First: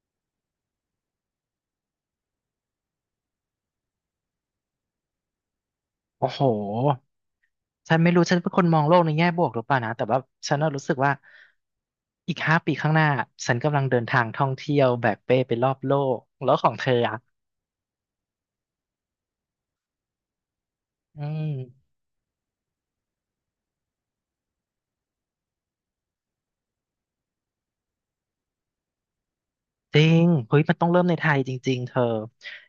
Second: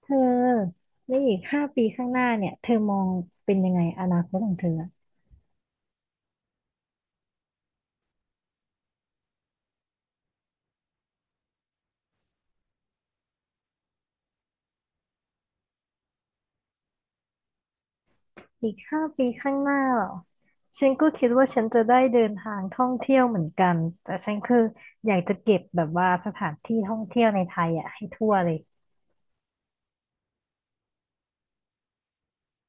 เธอในอีก5 ปี ข้างหน้าเนี่ย เธอมองเป็นยังไงอนาคตของเธออะโอ้โห ฉันไม่รู้ ฉันเป็นคนมองโลกในแง่บวกหรือเปล่านะ แต่ว่าฉันน่ะรู้สึกว่าอีกห้าปีข้างหน้าฉันกำลังเดินทางท่องเที่ยวแบกเป้ไปรอบโลกแล้วของเธออ่ะอีกห้าปี ข้างหน้าเหรอฉันก็อืคิดม ว่าฉันจะได้เดินทางท่องเที่ยวเหมือนกันแต่ฉันคืออยากจะเก็บแบบว่าสถานที่ท่องเที่ยวในไทยอ่ะให้ทั่วเลยจริงเฮ้ยมันต้องเริ่มในไทยจริงๆเธอ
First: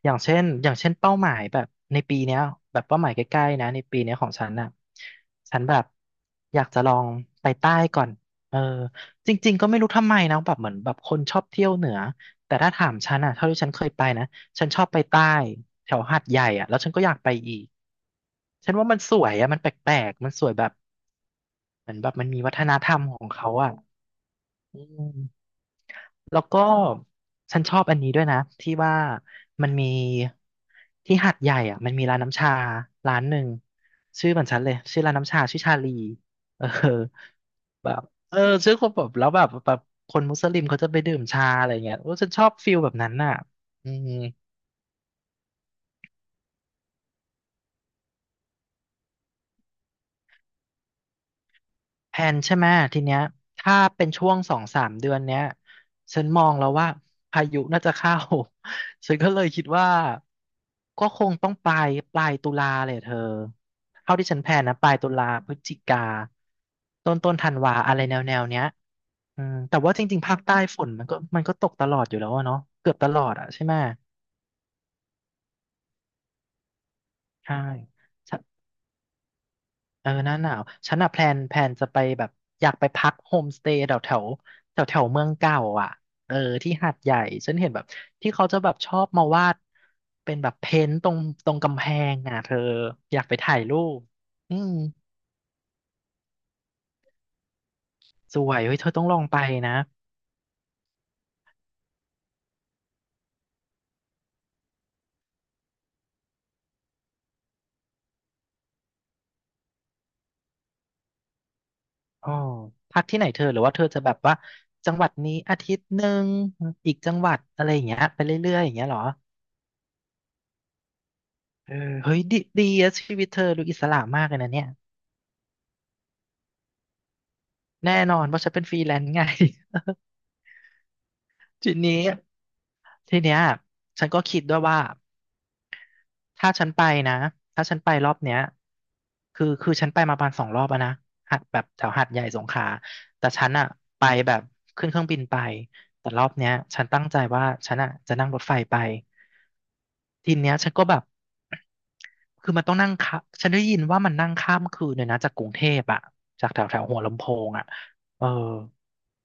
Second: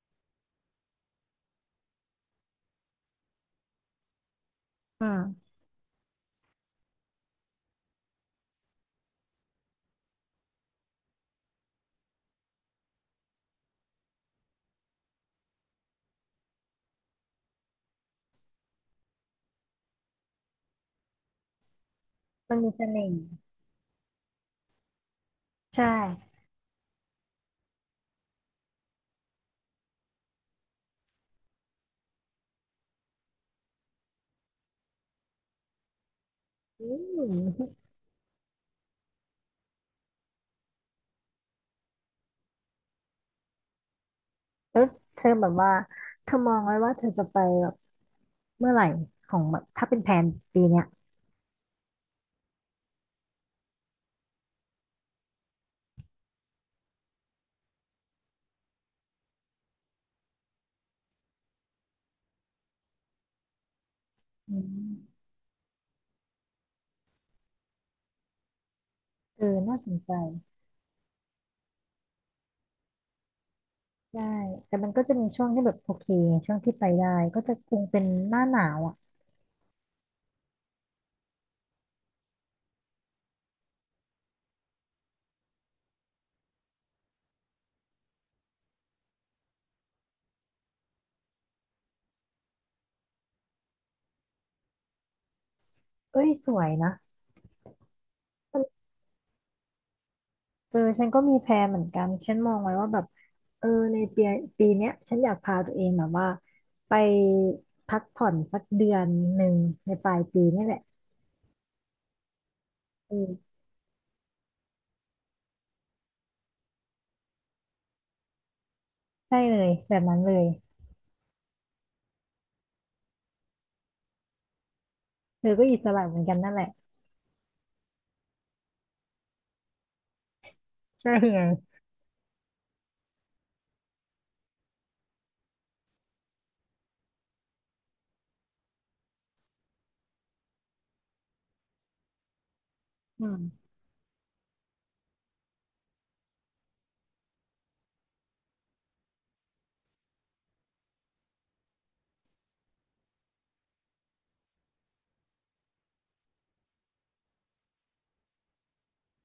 อย่างเช่นเป้าหมายแบบในปีเนี้ยแบบเป้าหมายใกล้ๆนะในปีเนี้ยของฉันน่ะอืมฉันแบบอยากจะลองไปใต้ก่อนเออจริงๆก็ไม่รู้ทำไมนะแบบเหมือนแบบคนชอบเที่ยวเหนือแต่ถ้าถามฉันอ่ะเท่าที่ฉันเคยไปนะฉันชอบไปใต้แถวหาดใหญ่อ่ะแล้วฉันก็อยากไปอีกฉันว่ามันสวยอ่ะมันแปลกๆมันสวยแบบเหมือนแบบมันมีวัมันฒมีนเสธรรมน่ขห์องเขาอ่ะอืม ใช่แล้วก็ฉันชอบอันนี้ด้วยนะที่ว่ามันมีที่หาดใหญ่อ่ะมันมีร้านน้ำชาร้านหนึ่งชื่อเหมือนฉันเลยชื่อร้านน้ำชาชื่อชาลีเอออืมแบบเออชื่อคนแบบแล้วแบบคนมุสลิมเขาจะไปดื่มชาอะไรเงี้ยโอ้ฉันชอบฟิลแบบนั้นน่ะอืม แล้วเธอแบบว่าเธอมองไว้ว่าเธอจะไปแบบเมื่อไหร่ของแบบถ้าเป็นแผนปีเนี้ยแพลนใช่ไหมทีเนี้ยถ้าเป็นช่วง2-3 เดือนเนี้ยฉันมองแล้วว่าพายุน่าจะเข้า ฉันก็เลยคิดว่าก็คงต้องปลายตุลาเลยเธอเท่าที่ฉันแพลอืนนะปลายตุลามพฤศจิกาต้นธันวาอะไรแนวเนี้ยอืเอมอน่าแต่สว่านจใจ ริงๆภาคใต้ฝนมันก็ตกตลอดอยู่แล้วอะเนาะเกือบตลอดอะใช่ไหมได้แต่มันก็จะมีช่วงที่แบบโอเคช่วงที่ไปได้ก็จะใช่ คงเป็นหน้าหนาวอ่ะเออหน้าหนาวฉันอะแพลนจะไปแบบอยากไปพักโฮมสเตย์แถวแถวแถวแถวเมืองเก่าอ่ะเออที่หาดใหญ่ฉันเห็นแบบที่เขาจะแบบชอบมาวาดเป็นแบบเพ้นท์ตรงกำแพงอ่ะเธออยากไปถ่ายรูปอืมเอ้ยสวยนะสวยเฮ้ยเธอต้องลองไปนะเออฉันก็มีแพลนเหมือนกันฉันมองไว้ว่าแบบเออในปีเนี้ยฉันอยากพาตัวเองแบบว่าไปพักผ่อนสักเดือนหนึ่งในปลายปีนี่แหละอ๋อพักที่ไหนเธอเออหรือว่าเธอจะแบบว่าจังหวัดนี้อาทิตย์หนึ่งอีกจังหวัดอะไรอย่างเงี้ยไปเรื่อยๆอย่างเงี้ยเหรอใช่เลยแบบนั้นเลยเออเฮ้ยดีดีอะชีวิตเธอดูอิสระมากเลยนะเนี่ยเธอก็อิสระเหมือนกันนั่นแหละแน่นอนเพราะฉันเป็นฟรีแลนซ์ไง ใช่ไงทีนี้ทีเนี้ยฉันก็คิดด้วยว่าถ้าฉันไปนะถ้าฉันไปรอบเนี้ยคือฉันไปมาประมาณ2 รอบอะนะหัดแบบแถวหาดใหญ่สงขลาอืแต่ฉันมอะไปแบบขึ้นเครื่องบินไปแต่รอบเนี้ยฉันตั้งใจว่าฉันอะจะนั่งรถไฟไปทีเนี้ยฉันก็แบบคือมันต้องนั่งค่ะฉันได้ยินว่ามันนั่งข้ามคืนเลยนะจากกรุงเทพอะจากแถวแถวหัวลำโพงอะเออ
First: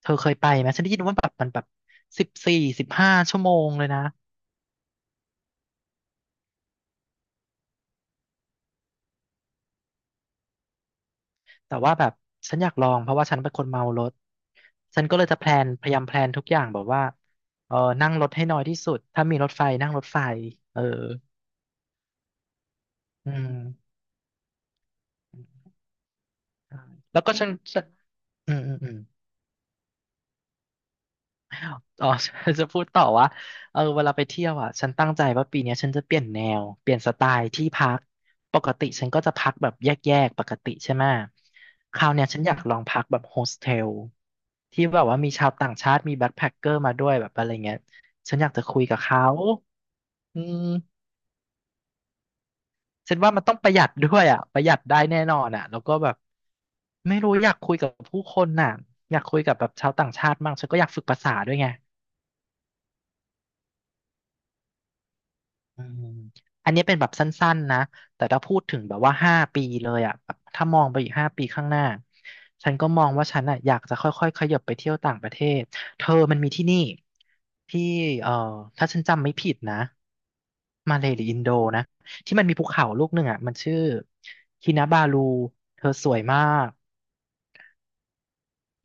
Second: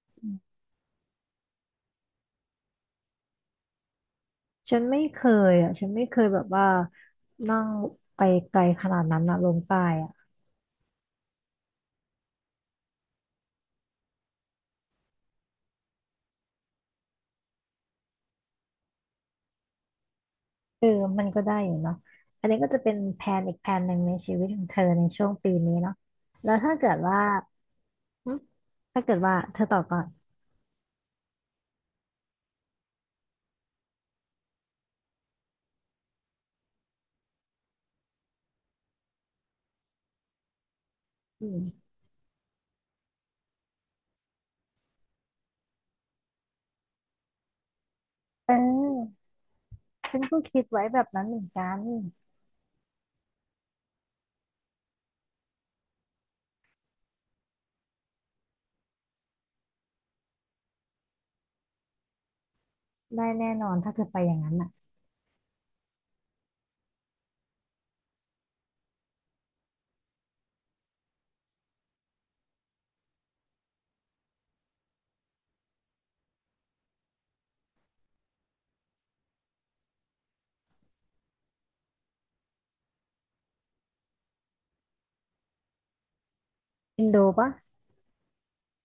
เธอเคยไปไหมฉันได้ยินว่าแบบมันแบบ14-15 ชั่วโมงเลยนะ ฉันไม่เคยอ่ะฉันไม่เคยแบบว่านั่งไปไกลขนาดนั้นนะลงใต้อะ แต่ว่าแบบฉันอยากลองเพราะว่าฉันเป็นคนเมารถฉันก็เลยจะแพลนพยายามแพลนทุกอย่างแบบว่าเออนั่งรถให้น้อยที่สุดถ้ามีรถไฟนั่งรถไฟเออเออมันก็ได้อยู่เนาะอันนี้ก็จะเป็นแผอืนอีกแผนหมนึ่งในชีวิตของเธอในช่วงปีนี้เนาะแล้วถ้าเกิดว่าแล้วก็ฉันหึอืมอืมอืม ถ้าเกิดว่าเธอตอบก่อนอ๋อ จะพูดต่อว่าเออเวลาไปเที่ยวอ่ะฉันตั้งใจว่าปีเนี้ยฉันจะเปลี่ยนแนวเปลี่ยนสไตล์ที่พักปกติฉันก็จะพักแบบแยกๆปกติใช่ไหมอืมคราวเนี้ยฉันอยากลองพักแบบโฮสเทลที่แบบว่ามีชาวต่างชาติมีแบ็คแพ็คเกอร์มาด้วยแบบอะไรเงี้ยฉันอเยากจะคุยกับออเขาฉันก็อืคิดไว้แบมบนั้นเหมือนกันฉันว่ามันต้องประหยัดด้วยอ่ะประหยัดได้แน่นอนอ่ะแล้วก็แบบไม่รู้อยากคุยกับผู้คนน่ะอยากคุยกับแบบชาวต่างชาติมั่งฉันก็อยากฝึกภาษาด้วยไง ได้แน่นอนถ้าเธอไปอย่างนั้นอ่ะอืมอันนี้เป็นแบบสั้นๆนะ แต่ถ้าพูดถึงแบบว่าห้าปีเลยอ่ะแบบถ้ามองไปอีกห้าปีข้างหน้า ฉันก็มองว่าฉันอ่ะอยากจะค่อยๆขยับไปเที่ยวต่างประเทศ เธอมันมีที่นี่ที่เอ่อถ้าฉันจำไม่ผิดนะมาเลย์หรืออินโดนะที่มันมีภูเขาลูกหนึ่งอ่ะมันชื่อคินาบาลูเธอสวยมากอินโดปะ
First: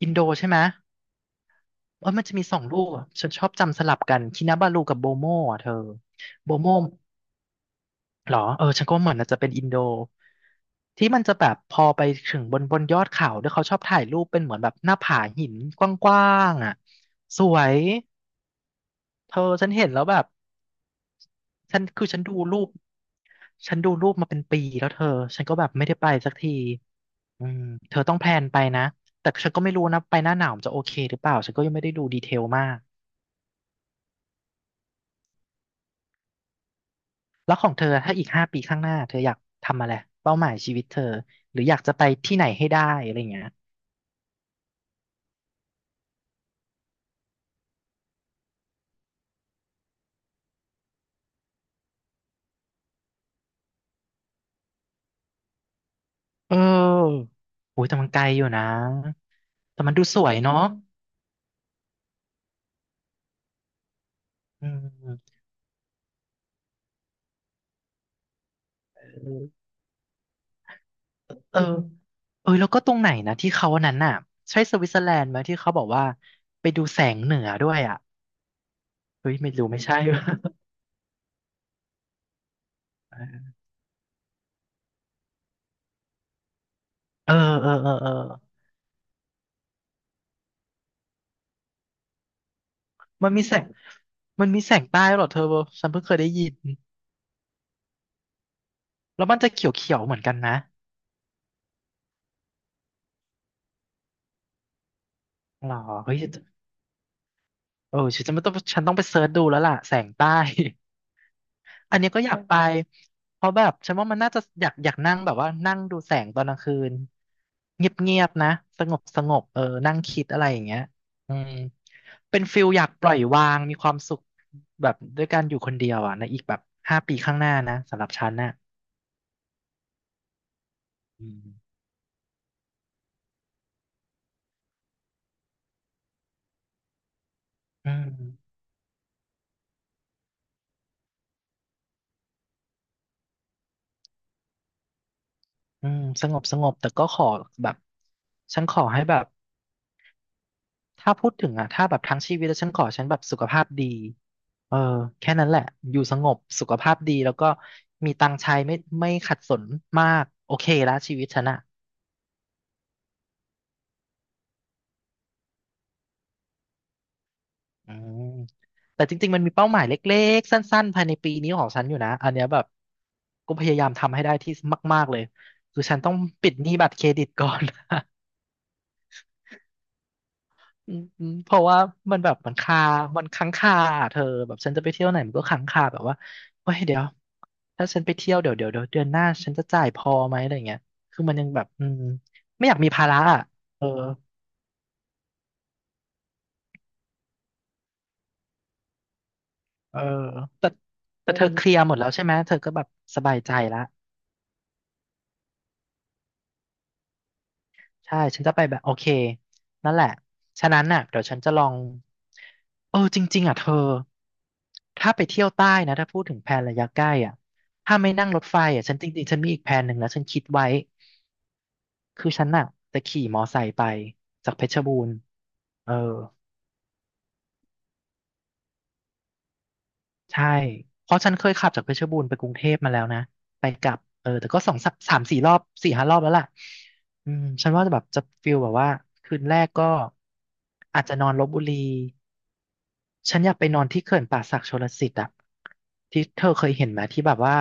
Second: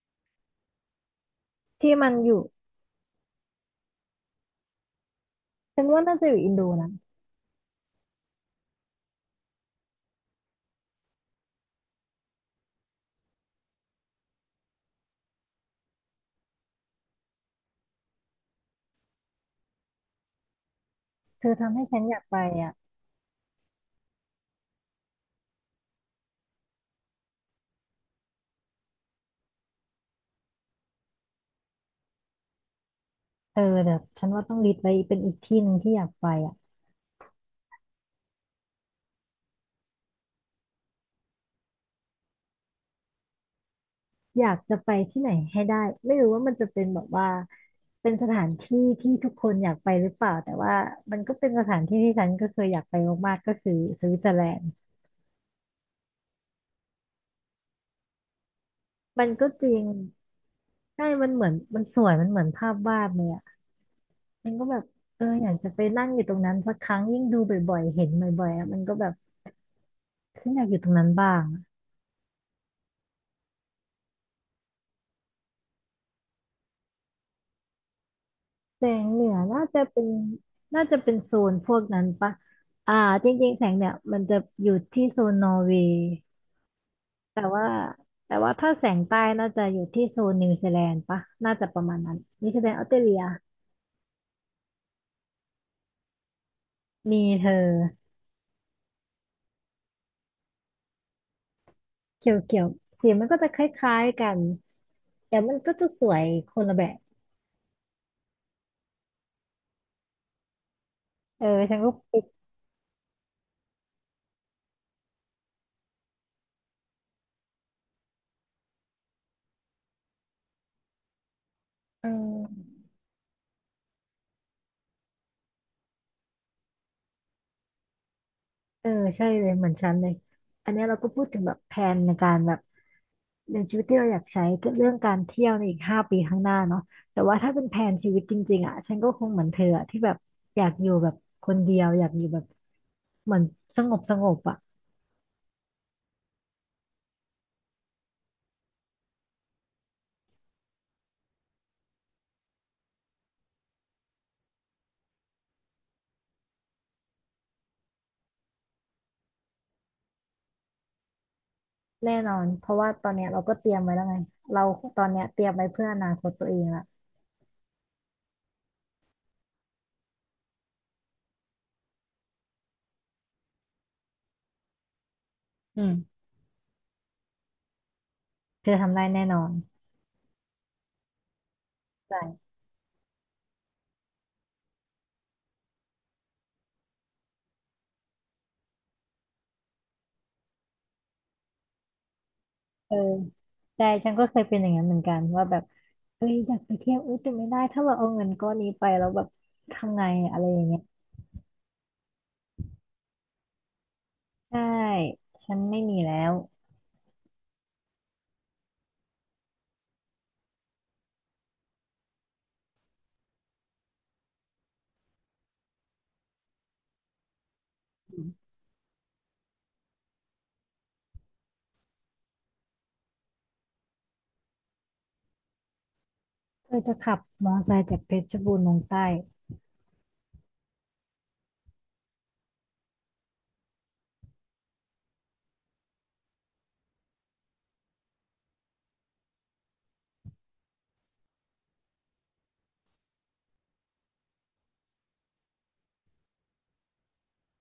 อินโดใช่ไหมที่เอมัอนมันอจะยู่มีสองลูกอะฉันชอบจำสลับกันคินาบาลูกับโบโมอ่ะเธอฉันว่าน่าจะอยู่อิโบนโดโม นะหรอฉันก็ว่าเหมือนอาจจะเป็นอินโดที่มันจะแบบพอไปถึงบนยอดเขาด้วยเขาชอบถ่ายรูปเป็นเหมือนแบบหน้าผาหินกว้างๆอ่ะสวยเธอฉันเห็นแล้วแบบเธอทำฉัให้นฉันคืออฉัยากนไปดูรูปอ่ะฉันดูรูปมาเป็นปีแล้วเธอฉันก็แบบไม่ได้ไปสักทีอืมเธอต้องแพลนไปนะแต่ฉันก็ไม่รู้นะไปหน้าหนาวมันจะโอเคหรือเปล่าฉันก็ยังไม่ได้ดูดีเทลมากเออเดี๋ยวฉันว่าต้องลิสต์ไว้เป็นอีกที่หนึ่งที่อยากไปอ่ะ แล้วของเธอถ้าอีกห้าปีข้างหน้าเธออยากทำอะไรเป้าหมายชีวิตเธอหรืออยากจะไปที่ไหนให้ได้อะไรอย่างเงี้ย อยากจะไปที่ไหนให้ได้ไม่รู้ว่ามันจะเป็นแบบว่าเป็นสถานที่ที่ทุกคนอยากไปหรือเปล่าแต่ว่ามันก็เป็นสถานที่ที่ฉันก็เคยอยากไปมากๆก็คือสวิตเซอร์แลนด์เออ โอ้ยแต่มันไกลอยู่นะมันก็จริแต่งมันดูสวยเนาะใช่มันเหมือนมันสวยมันเหมือนภาพวาดเลยอ่ะมันก็อืแบบเออมอยากจะไปนั่งอยู่ตรงนั้นสักครั้งยิ่งดูบ่อยๆเห็นบ่อยๆอ่ะมันก็แบบเฉันอยากอยู่ตรงนั้นบ้างออ เออแล้วก็ตรงไหนนะที่เขาอันนั้นน่ะใช่สวิตเซอร์แลนด์ไหมที่เขาบอกว่าไปดูแสงเหนือด้วยอ่ะแสงเหนืเฮ้ยอไม่น่ารู้ไม่จะใช่ เป็นน่าจะเป็นโซนพวกนั้นปะอ่าจริง ๆแสงเนี่ยมันจะอยู่ที่โซนนอร์เวย์ เออแต่ว่าเออเออเออแต่ว่าถ้าแสงใต้น่าจะอยู่ที่โซนนิวซีแลนด์ปะน่าจะประมาณนั้นนิวซีแลนด์ออสเตรเลียมันมีแสง มันมีแสงใต้เหรอเธอฉันเพิ่งเคยได้ยินมีเธอแล้วมันจะเขียวเขียวเหมือนกันนะเขียวเขียวสีมันก็จะคล้ายๆกันแต่มันหรก็อจะสเฮ้วยยคนละแบบเออฉันจะไม่ต้องฉันต้องไปเซิร์ชดูแล้วล่ะแสงใต้ เออฉันก็อันนี้ไปก็อยากไปเพราะแบบฉันว่ามันน่าจะอยากนั่งแบบว่านั่งดูแสงตอนกลางคืนเงียบๆนะสงบสงบเออนั่งคิดอะไรอย่างเงี้ยอืมเอเป็นอฟิลอยากปล่อยวางมีความสุขแบบด้วยการอยู่คนเดียวอ่ะในอีกแบบห้าปีข้างหน้านะสำหรับฉันน่ะเออใช่เลยเหมือนฉันเลยอันเนี้ยเราก็พูดอืถึงมแบบแผนในการแบบเรื่ชีวิตที่เราอยากใช้ก็เรื่องการเที่ยวในอีก5 ปีข้างหน้าเนาะแต่ว่าถ้าเป็นแผอืนชีวิตจมริงๆอ่ะฉันก็คงเหมือนเธออะที่แบบอยากอยู่แบบคนเดียวอยากอยู่แบบเหมือนสงบสงบอ่ะ อืมสงบสงบแต่ก็ขอแบบฉันขอให้แบบถ้าพูดถึงอ่ะถ้าแบบทั้งชีวิตแล้วฉันแบบสุขภาพดี เออแค่นั้นแหละอยู่สงบสุขภาพดีแล้วก็มีตังค์ใช้ไม่ขัดสนมากโอเคละชีวิตฉันอะแน่นอนเพราะว่าตอนเนี้ยเราก็เตรียมไว้แล้วไงเราตอนเนี้ยเตรียมไว้เพื่ออนาคตตัวเองละอืมแต่จริงๆมันมีเป้าหมายเล็กๆสั้นๆภายในปีนี้ของฉันอยู่นะอันเนี้ยแบบก็พยายามทำให้ได้ที่มากๆเลยอืคือฉันมต้องปิดหนี้บัตรเครดิตก่อน เธอทำได้แน่นอนอืมเพราะว่ามันแบบใช่มันค้างคาอะเธอแบบฉันจะไปเที่ยวไหนมันก็ค้างคาแบบว่าเฮ้ยเดี๋ยวถ้าฉันไปเที่ยวเดี๋ยวเดือนหน้าฉันจะจ่ายพอไหมอะไรเงี้ยคือมันยังแบบอืมไม่อยากมีเออภาระอ่ะเอใช่อฉันก็เคยเป็นอย่างนั้นเหมือนกันว่าแบบเอ้ยอยากไปเที่ยวอุ้ยแต่ไม่ได้ถ้าเราเอาเงินก้อนนี้ไปแล้วแบบเอทำอไงอะอะไรอย่างแต่เงี้ยแต่เธอเคลียร์หมดแล้วใช่ไหมเธอก็แบบสบายใจละใช่ฉันไม่มีแล้วใช่ฉันจะไปแบบโอเคนั่นแหละฉะนั้นน่ะเดี๋ยวฉันจะลองเออจริงๆอ่ะเธอ ถ้าไปเที่ยวใต้นะถ้าพูดถึงแพนระยะใกล้อ่ะถ้าไม่อืนั่งรมถไฟอ่ะฉันจริงๆฉันมีอีกแผนหนึ่งแล้วฉันคิดไว้คือฉันอ่ะจะขี่มอไซค์ไปจากเพชรบูรณ์เออเธอจะขับมอเตอร์ไซค์จากเพชรบูรณ์ลงใต้ใช่เพราะฉันเคยขับจากเพชรบูรณ์ไปกรุงเทพมาแล้วนะไปกลับเออแต่ก็สองสามสี่รอบสี่ห้ารอบแล้วล่ะอืมฉันว่าจะแบบจะฟิลแบบว่าคืนแรกก็อาจจะนอนลพบุรี ฉันอยากไปนอนที่เขื่อนป่าสักชลสิทธิ์อะที่เธอเคยเห็นไหมที่แบบว่า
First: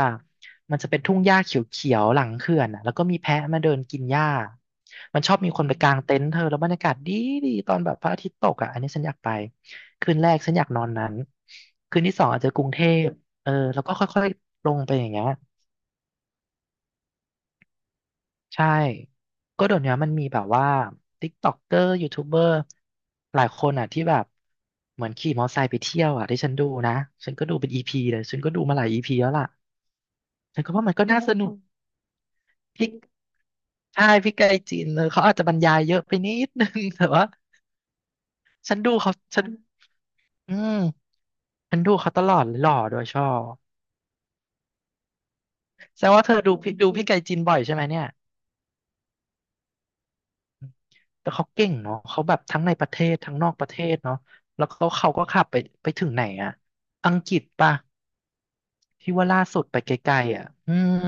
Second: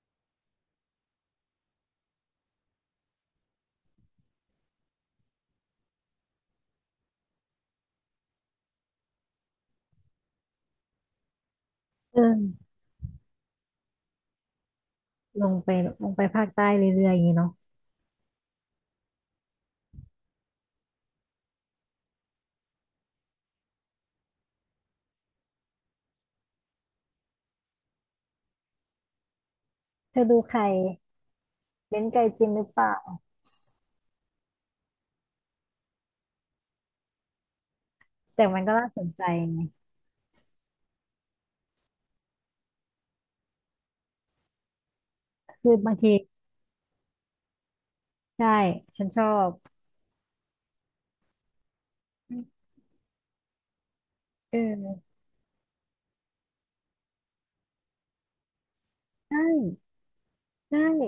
มันจะเป็นทุ่งหญ้าเขียวๆหลังเขื่อนอะแล้วก็มีแพะมาเดินกินหญ้ามันชอบมีคนไปกางเต็นท์เธอแล้วบรรยากาศดีตอนแบบพระอาทิตย์ตกอะอันนี้ฉันอยากไปคืนแรกฉันอยากนอนนั้นคืนที่เอสองอาจจะกรุงอเทพเออแล้วก็ค่อยๆลงไปอย่างเงี้ย ลงไปลงไปภาคใต้เรื่อยๆอย่างงี้เนาะใช่ ก็เดี๋ยวนี้มันมีแบบว่าติ๊กต็อกเกอร์ยูทูบเบอร์หลายคนอ่ะที่แบบเหมือนขี่มอเตอร์ไซค์ไปเที่ยวอ่ะที่ฉันดูนะฉันก็ดูเป็นอีพีเลยฉันก็ดูมาหลายอีพีแล้วล่ะเธอดูใคฉัรนก็ว่ามันก็น่าสนุกเบ้นไกจินหรือเปพลิล่ากใช่พี่ไกจีนเลยเขาอาจจะบรรยายเยอะไปนิดนึง แต่ว่าแต่มันก็ฉันน่าดูสนเขาใจฉันไงอืมฉันดูเขาตลอดเลยหล่อโดวยชอบคือบางแสดที งว่าเธอดูพี่ไกลจีนบ่อยใช่ไหมเนี่ย ใช่ฉันชอบแต่เขาเก่งเนาะเขาแบบทั้งในประเทศทั้งนอกประเทศเนาะเอแล้วเขาอก็ขับไปไปถึงไหนอะอังกฤษป่ะที่ว่าใช่ล่าสุดไปไกลๆอ่ะใช่อืม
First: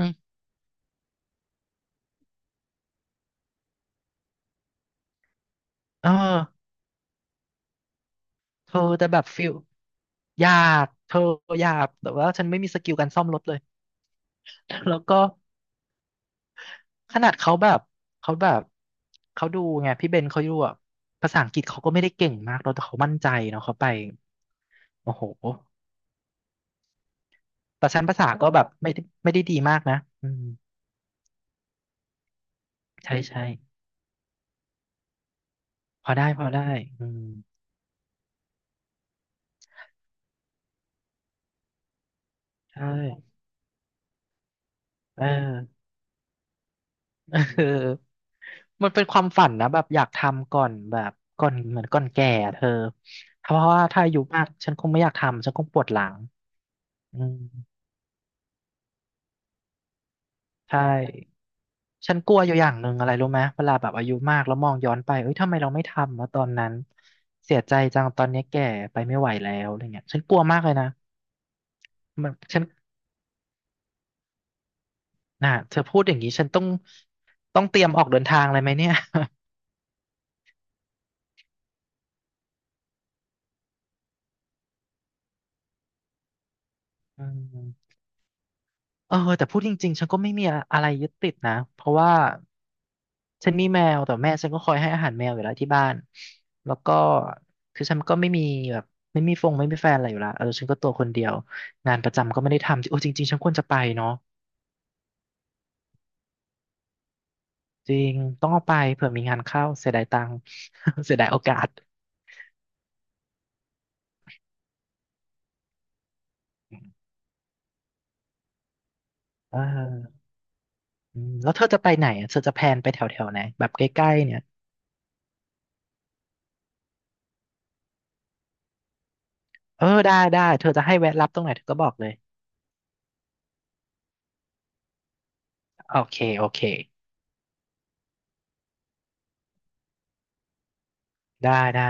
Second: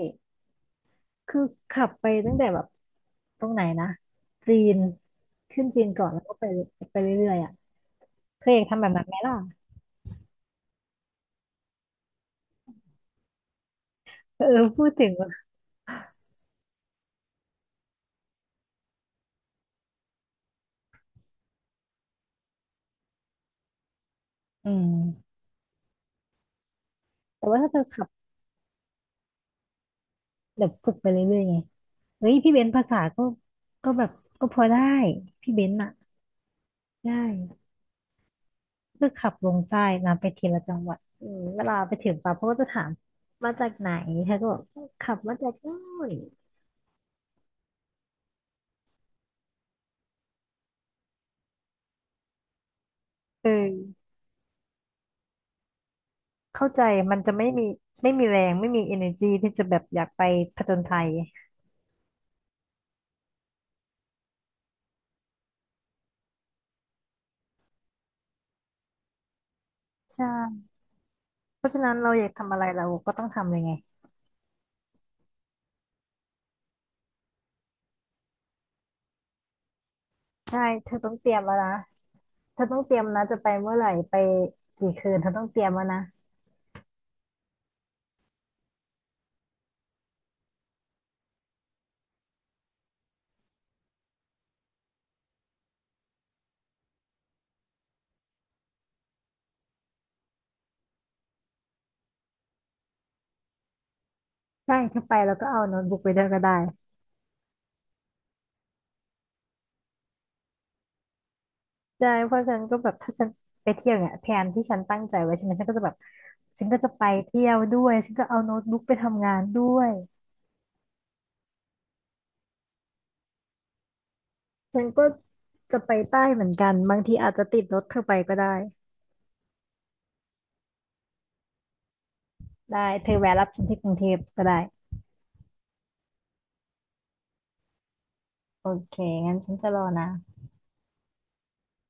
คือขับไปตั้งแต่แบบตรงไหนนะจีนขึ้นจีนก่อเออนแล้วก็ไปไปเรื่อยๆอ่ะเธออยากเธทำอแบบนั้แต่นไหมแบบล่ะฟิลหยาบเธอหยาบแต่ว่าฉันไม่มีสกิลการซ่อมรถเลย เออ พู ดแล้วถึงก็ว่าขนาดเขาแบบเขาดูไงพี่เบนเขาดูอ่ะภาษาอังกฤษเขาก็ไม่ได้เก่งมากเราแต่เขามั่นใจเนาะเขาไปอืมโอ้โหแต่ว่าถ้าเธอแต่ฉัขันบภาษาก็แบบไม่ได้ดีมากนะอืมแบบฝึกไปเรื่อยๆไงเฮ้ยพี่เบนซ์ภาษาใช่ก็ใช่ ก็แบบก็พอได้พี่เบนซ์อ่ะพอได้พอได้อืได้มก็ขับลงใต้นะไปทีละจังหวัดอืมเวลาไปถึงปั๊บเขาก็จะถาใช่มมาจากไหนเธอก็บอกขับเอมาจากนู่อ น เออมันเป็นความฝันนะแบบอยากทำก่อนแบบก่อนก่อนแก่อะเธอเพเอราะว่าถ้าอ อายุมากฉันคงไม่อยากทำฉันคงปวดหลังเข้าใจมัอืนจะมไม่มีไม่มีแรงไม่มี energy ที่จะแบบอยากไปผจใช่ญภัยฉันกลัวอยู่อย่างหนึ่งอะไรรู้ไหมเวลาแบบอายุมากแล้วมองย้อนไปเอ้ยทำไมเราไม่ทำวะตอนนั้นเสียใจจังตอนนี้แก่ไปไม่ไหวแล้วอะไรเงี้ยใฉันกลัวมากช่เลยนะเพราะฉะนั้นเราอยามักนทำอะฉันไรเราก็ต้องทำเลยไงน่ะเธอพูดอย่างนี้ฉันต้องเตรียมออกเดินทางเลยไหมเนี่ย ใช่เธอต้องเตรียมแล้วนะเธอต้องเตรียมนะจะไปเมื่อไหร่ไปกี่คืนเธอต้องเตรียมแล้วนะ อืม เออแต่พูดจริงๆฉันก็ไม่มีอะไรยึดติดนะเพราะว่าฉันมีแมวแต่แม่ฉันก็คอยให้อาหารแมวอยู่แล้วที่บ้านแล้วก็คือฉันก็ไม่มีแบบไม่มีฟงไม่มีแฟนอะไรอยู่แล้วเออฉันก็ตัวคนเดียวงานประจำก็ไม่ได้ทำโอ้จริงๆฉันควรจะไปเนาะใช่ถ้าไปแล้วก็เอาโน้ตบุ๊กไปด้วยก็ได้จริงต้องเอาไปเผื่อมีงานเข้าเสียดายตังค์ เสียดายโอกาสใช่เพราะฉันก็แบบถ้าฉันไปเที่ยวเนี่ยแผนที่ฉันตั้งใจไว้ใช่ไหมฉันก็จะแบบฉันก็จะไปเที่ยวด้วยฉันก็เอาโน้ตบุ๊กไปทำงานเด้วยอออืมแล้วเธอจะไปไหนอะเธอจะแพลนไปแถวแถวไหนแบบใกล้ๆเนี่ยฉันก็จะไปใต้เหมือนกันบางทีอาจจะติดรถเธอไปก็ได้ เออได้ได้เธอจะให้แวะรับตรงไหนเธอก็บอกเลยได้เธอแวะรับฉันที่กรุงเทพก็ได้โอเคโอเคโอเคงั้นฉันจะรอนะได้ได้